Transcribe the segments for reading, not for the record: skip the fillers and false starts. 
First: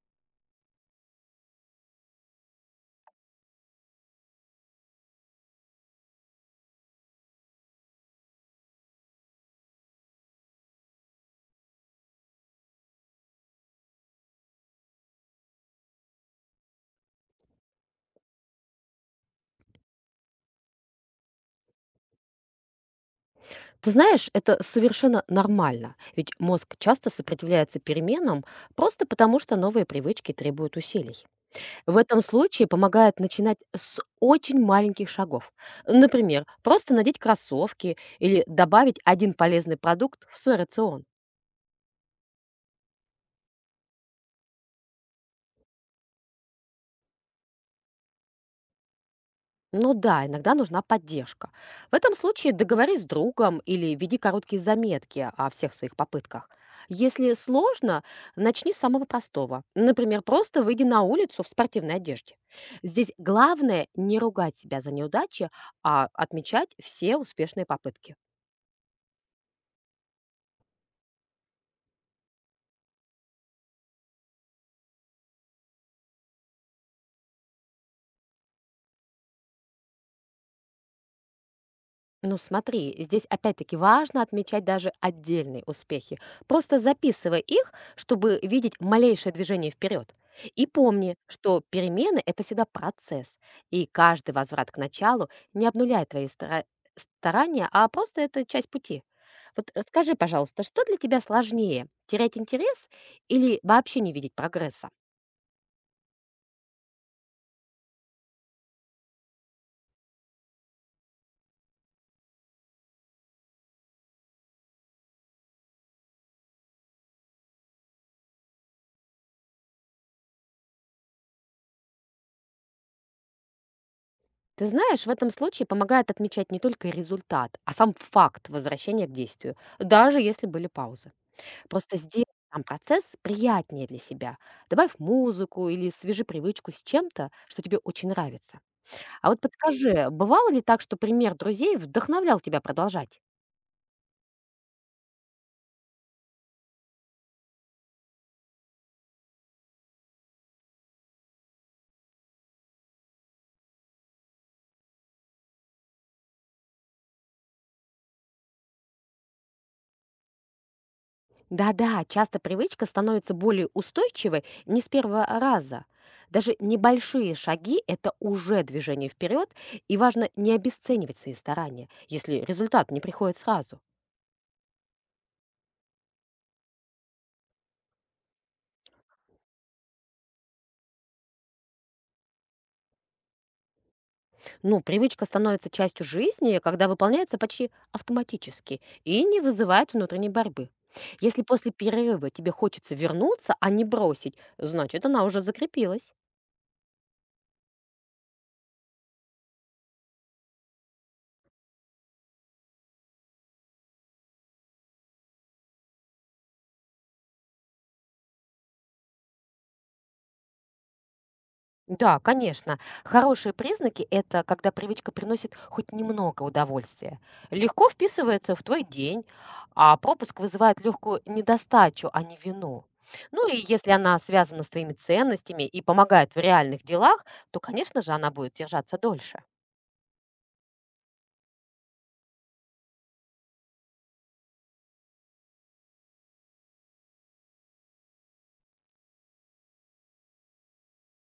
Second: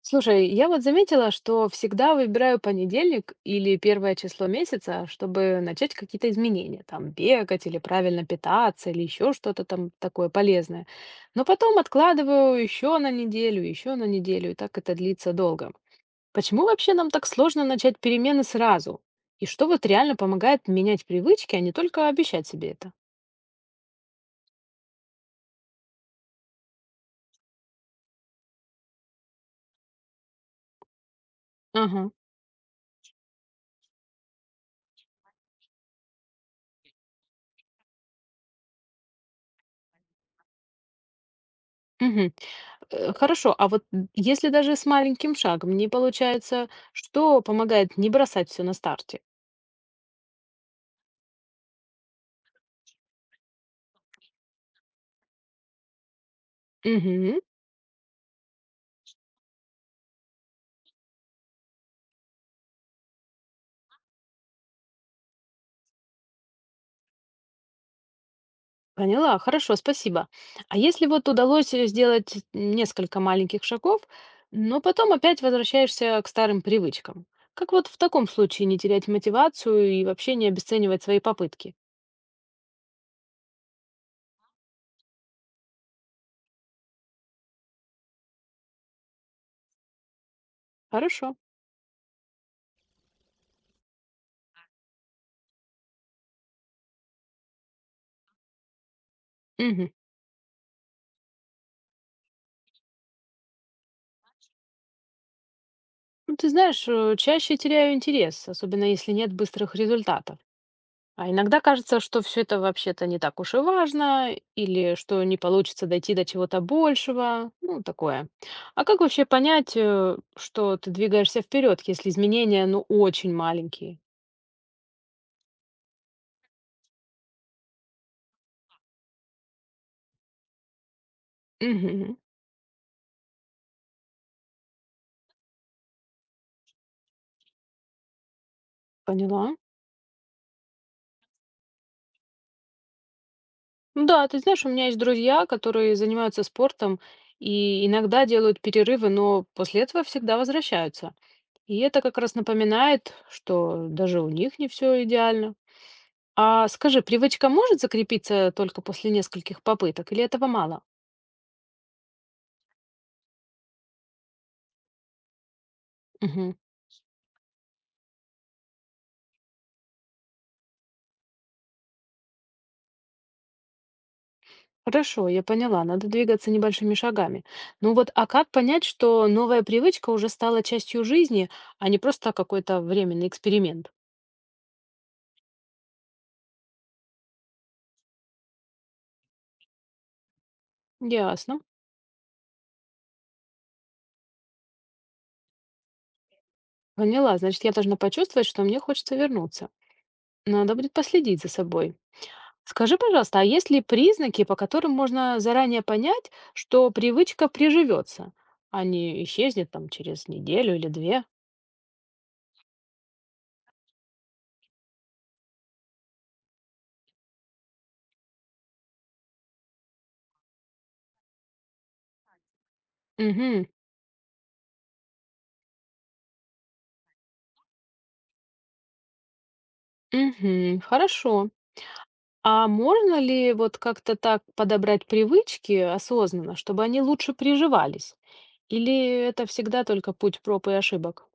Слушай, я вот заметила, что всегда выбираю понедельник или первое число месяца, чтобы начать какие-то изменения, там бегать или правильно питаться или еще что-то там такое полезное. Но потом откладываю еще на неделю, и так это длится долго. Почему вообще нам так сложно начать перемены сразу? И что вот реально помогает менять привычки, а не только обещать себе это? Ты знаешь, это совершенно нормально, ведь мозг часто сопротивляется переменам просто потому, что новые привычки требуют усилий. В Ага. этом случае помогает начинать с очень маленьких шагов. Например, просто надеть кроссовки или добавить один полезный продукт в свой рацион. Мгм. Хорошо, а вот н если даже с маленьким шагом не получается, что помогает не бросать все на старте? Ну да, иногда нужна поддержка. В этом случае договорись с другом или веди короткие заметки о всех своих попытках. Если Мгм. сложно, начни с самого простого. Например, просто выйди на улицу в спортивной одежде. Здесь главное не ругать себя за неудачи, а отмечать все успешные попытки. Поняла, хорошо, спасибо. А если вот удалось, сделать несколько маленьких шагов, но потом опять возвращаешься к старым привычкам, как вот в таком случае не терять мотивацию и вообще не обесценивать свои попытки? Ну смотри, здесь опять-таки важно отмечать даже отдельные успехи. Просто записывай их, чтобы видеть малейшее движение вперед. И помни, Хорошо. что перемены– это всегда процесс, и каждый возврат к началу не обнуляет твои старания, а просто это часть пути. Вот, Мгм. скажи, пожалуйста, что для тебя сложнее– терять интерес или вообще не видеть прогресса? Ну, ты знаешь, чаще теряю интерес, особенно если нет быстрых результатов. А иногда кажется, что все это вообще-то не так уж и важно, или что не получится дойти до чего-то большего, ну, такое. А как вообще понять, что ты двигаешься вперед, если изменения, ну, очень маленькие? Ты знаешь, в этом случае помогает отмечать не только результат, а сам факт возвращения к действию, даже если были паузы. Просто Мгм. сделай сам процесс приятнее для себя. Добавь музыку или свяжи привычку с чем-то, что тебе очень нравится. А вот Поняла. подскажи, бывало ли так, что пример друзей вдохновлял тебя продолжать? Ну да, ты знаешь, у меня есть друзья, которые занимаются спортом и иногда делают перерывы, но после этого всегда возвращаются. И это как раз напоминает, что даже у них не все идеально. А скажи, привычка может закрепиться только после нескольких попыток, или этого мало? Да-да, часто привычка становится более устойчивой не с первого раза. Мгм. Даже небольшие шаги– это уже движение вперед, и важно не обесценивать свои старания, если результат не приходит сразу. Хорошо, я поняла, надо двигаться небольшими шагами. Ну вот, а как понять, что новая привычка уже стала частью жизни, а не просто какой-то временный эксперимент? Ну, привычка становится частью жизни, когда выполняется почти автоматически и не вызывает внутренней борьбы. Если Ясно. после перерыва тебе хочется вернуться, а не бросить, значит, она уже закрепилась. Поняла, значит, я должна почувствовать, что мне хочется вернуться. Надо будет последить за собой. Скажи, пожалуйста, а есть ли признаки, по которым можно заранее понять, что привычка приживется, а не исчезнет там через неделю или две? Да, конечно. Хорошие признаки– это когда привычка приносит хоть немного удовольствия. Легко вписывается в твой день, а пропуск вызывает легкую недостачу, а не вину. Ну и Угу. если она связана с твоими ценностями и помогает в реальных делах, то, конечно же, она будет держаться дольше. Мгм. Хорошо. А можно ли вот как-то так подобрать привычки осознанно, чтобы они лучше приживались? Или это всегда только путь проб и ошибок?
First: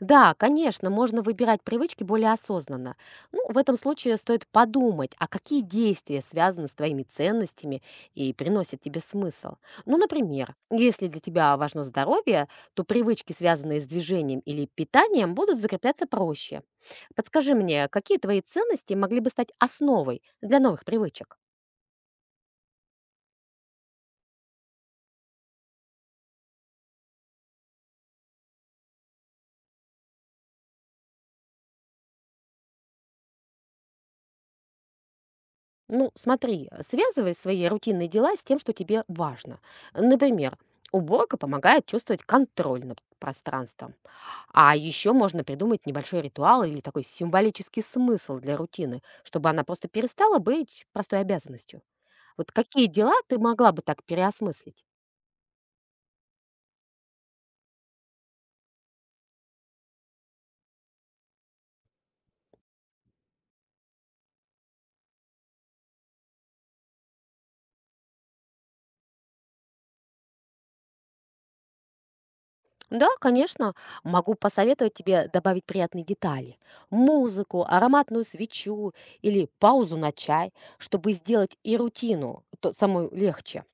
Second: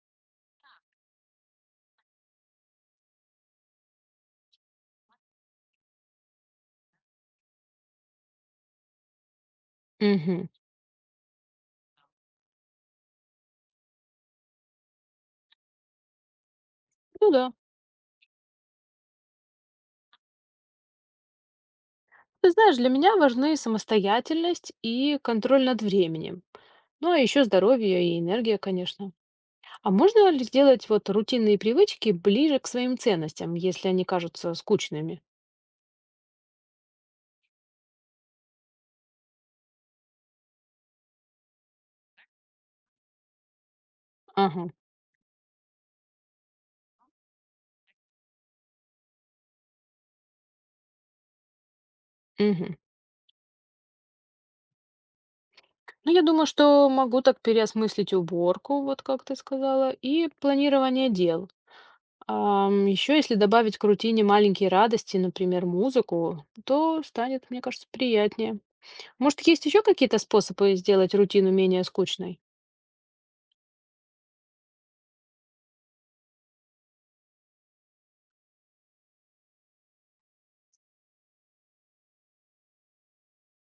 Да, конечно, можно выбирать привычки более осознанно. Ну, в этом случае стоит подумать, а какие действия связаны с твоими ценностями и приносят тебе смысл. Ну, Мгм. например, если для тебя важно здоровье, то привычки, связанные с движением или питанием, будут закрепляться проще. Ну да. Подскажи мне, какие твои ценности могли бы стать основой для новых привычек? Ты знаешь, для меня важны самостоятельность и контроль над временем. Ну, а еще здоровье и энергия, конечно. А можно ли сделать вот рутинные привычки ближе к своим ценностям, если они кажутся скучными? Ну, смотри, связывай свои рутинные дела с тем, что тебе важно. Например, уборка помогает чувствовать контроль над пространством. Ага. А еще можно придумать небольшой ритуал или такой символический смысл для рутины, чтобы она просто перестала быть простой обязанностью. Вот Мгм. какие дела ты могла бы так переосмыслить? Ну, я думаю, что могу так переосмыслить уборку, вот как ты сказала, и планирование дел. Еще если добавить к рутине маленькие радости, например, музыку, то станет, мне кажется, приятнее. Может, есть еще какие-то способы сделать рутину менее скучной? Да, конечно, могу посоветовать тебе добавить приятные детали. Музыку, ароматную свечу или паузу на чай, чтобы сделать и рутину то самую легче.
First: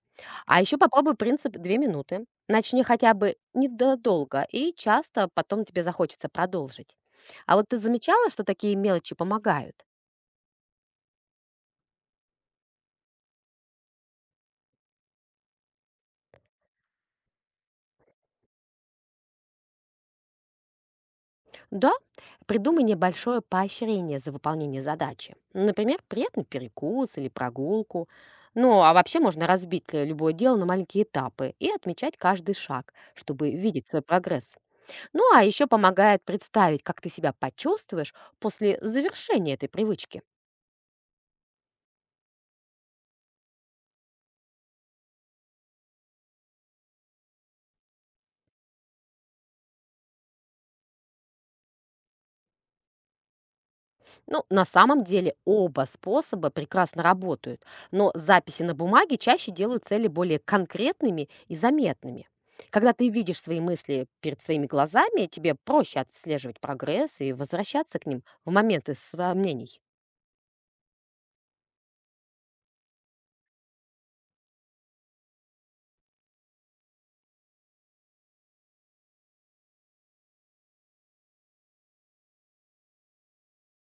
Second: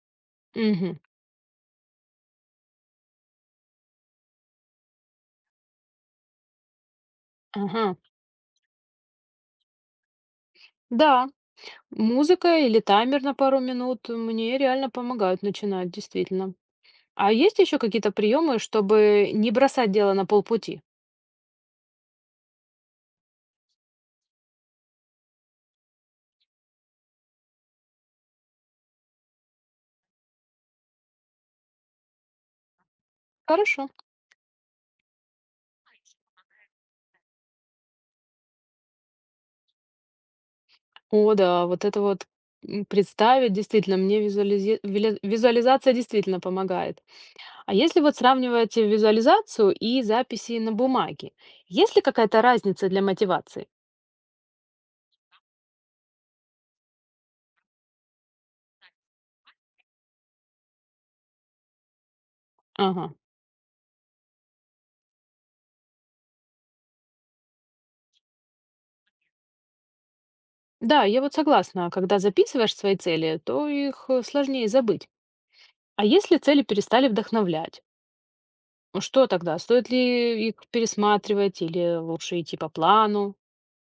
А еще Угу. попробуй принцип 2 минуты. Начни хотя бы недолго, и часто потом тебе захочется продолжить. А вот ты Ага. замечала, что такие мелочи помогают? Да, музыка или таймер на пару минут мне реально помогают начинать, действительно. А есть еще какие-то приемы, чтобы не бросать дело на полпути? Да, придумай небольшое поощрение за выполнение задачи. Например, приятный перекус или прогулку. Ну, а вообще можно разбить любое дело на маленькие этапы и отмечать каждый шаг, чтобы видеть Хорошо. свой прогресс. Ну, а еще помогает представить, как ты себя почувствуешь после завершения этой привычки. О да, вот это вот, представить, действительно, мне визуализе виля визуализация действительно помогает. А если вот сравнивать визуализацию и записи на бумаге, есть ли какая-то разница для мотивации? Ну, на самом деле оба способа прекрасно работают, но записи на бумаге чаще делают цели более конкретными и заметными. Когда ты Ага. видишь свои мысли перед своими глазами, тебе проще отслеживать прогресс и возвращаться к ним в моменты сомнений. Да, я вот согласна, когда записываешь свои цели, то их сложнее забыть. А если цели перестали вдохновлять, ну что тогда? Стоит ли их пересматривать или лучше идти по плану?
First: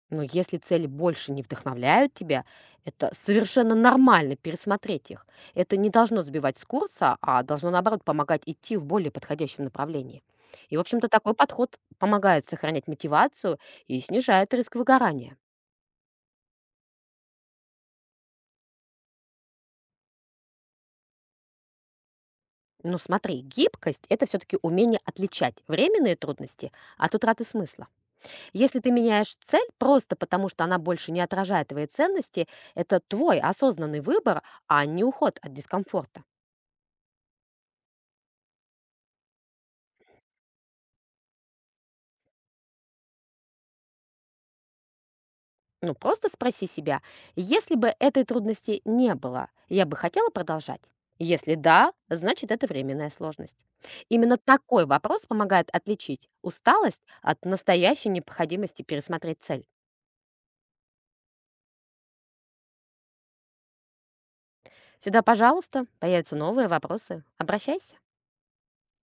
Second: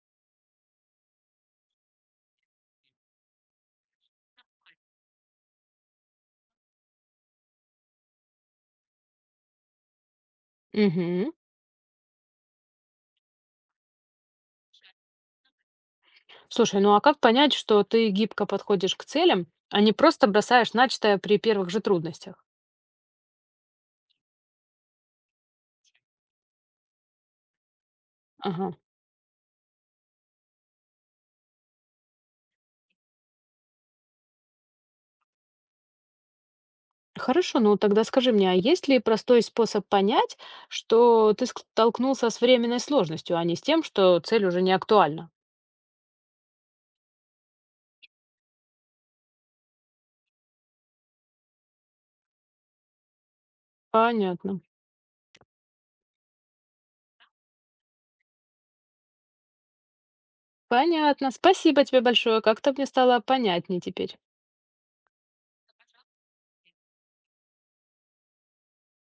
Но если цели больше не вдохновляют тебя, это совершенно нормально пересмотреть их. Это не должно сбивать с курса, а должно, наоборот, помогать идти в более подходящем направлении. И, в общем-то, Мгм. такой подход помогает сохранять мотивацию и снижает риск выгорания. Слушай, ну а как понять, что ты гибко подходишь к целям, а не просто бросаешь начатое при первых же трудностях? Ну смотри, гибкость– это все-таки умение отличать временные трудности от утраты смысла. Ага. Если ты меняешь цель просто потому, что она больше не отражает твои ценности, это твой осознанный выбор, а не уход от дискомфорта. Хорошо, ну тогда скажи мне, а есть ли простой способ понять, что ты столкнулся с временной сложностью, а не с тем, что цель уже не актуальна? Ну, просто спроси себя, если бы этой трудности не было, я бы хотела продолжать? Если да, значит это временная сложность. Именно Понятно. такой вопрос помогает отличить усталость от настоящей необходимости пересмотреть цель. Понятно. Спасибо тебе большое. Как-то мне стало понятнее теперь. Сюда, пожалуйста, появятся новые вопросы. Обращайся.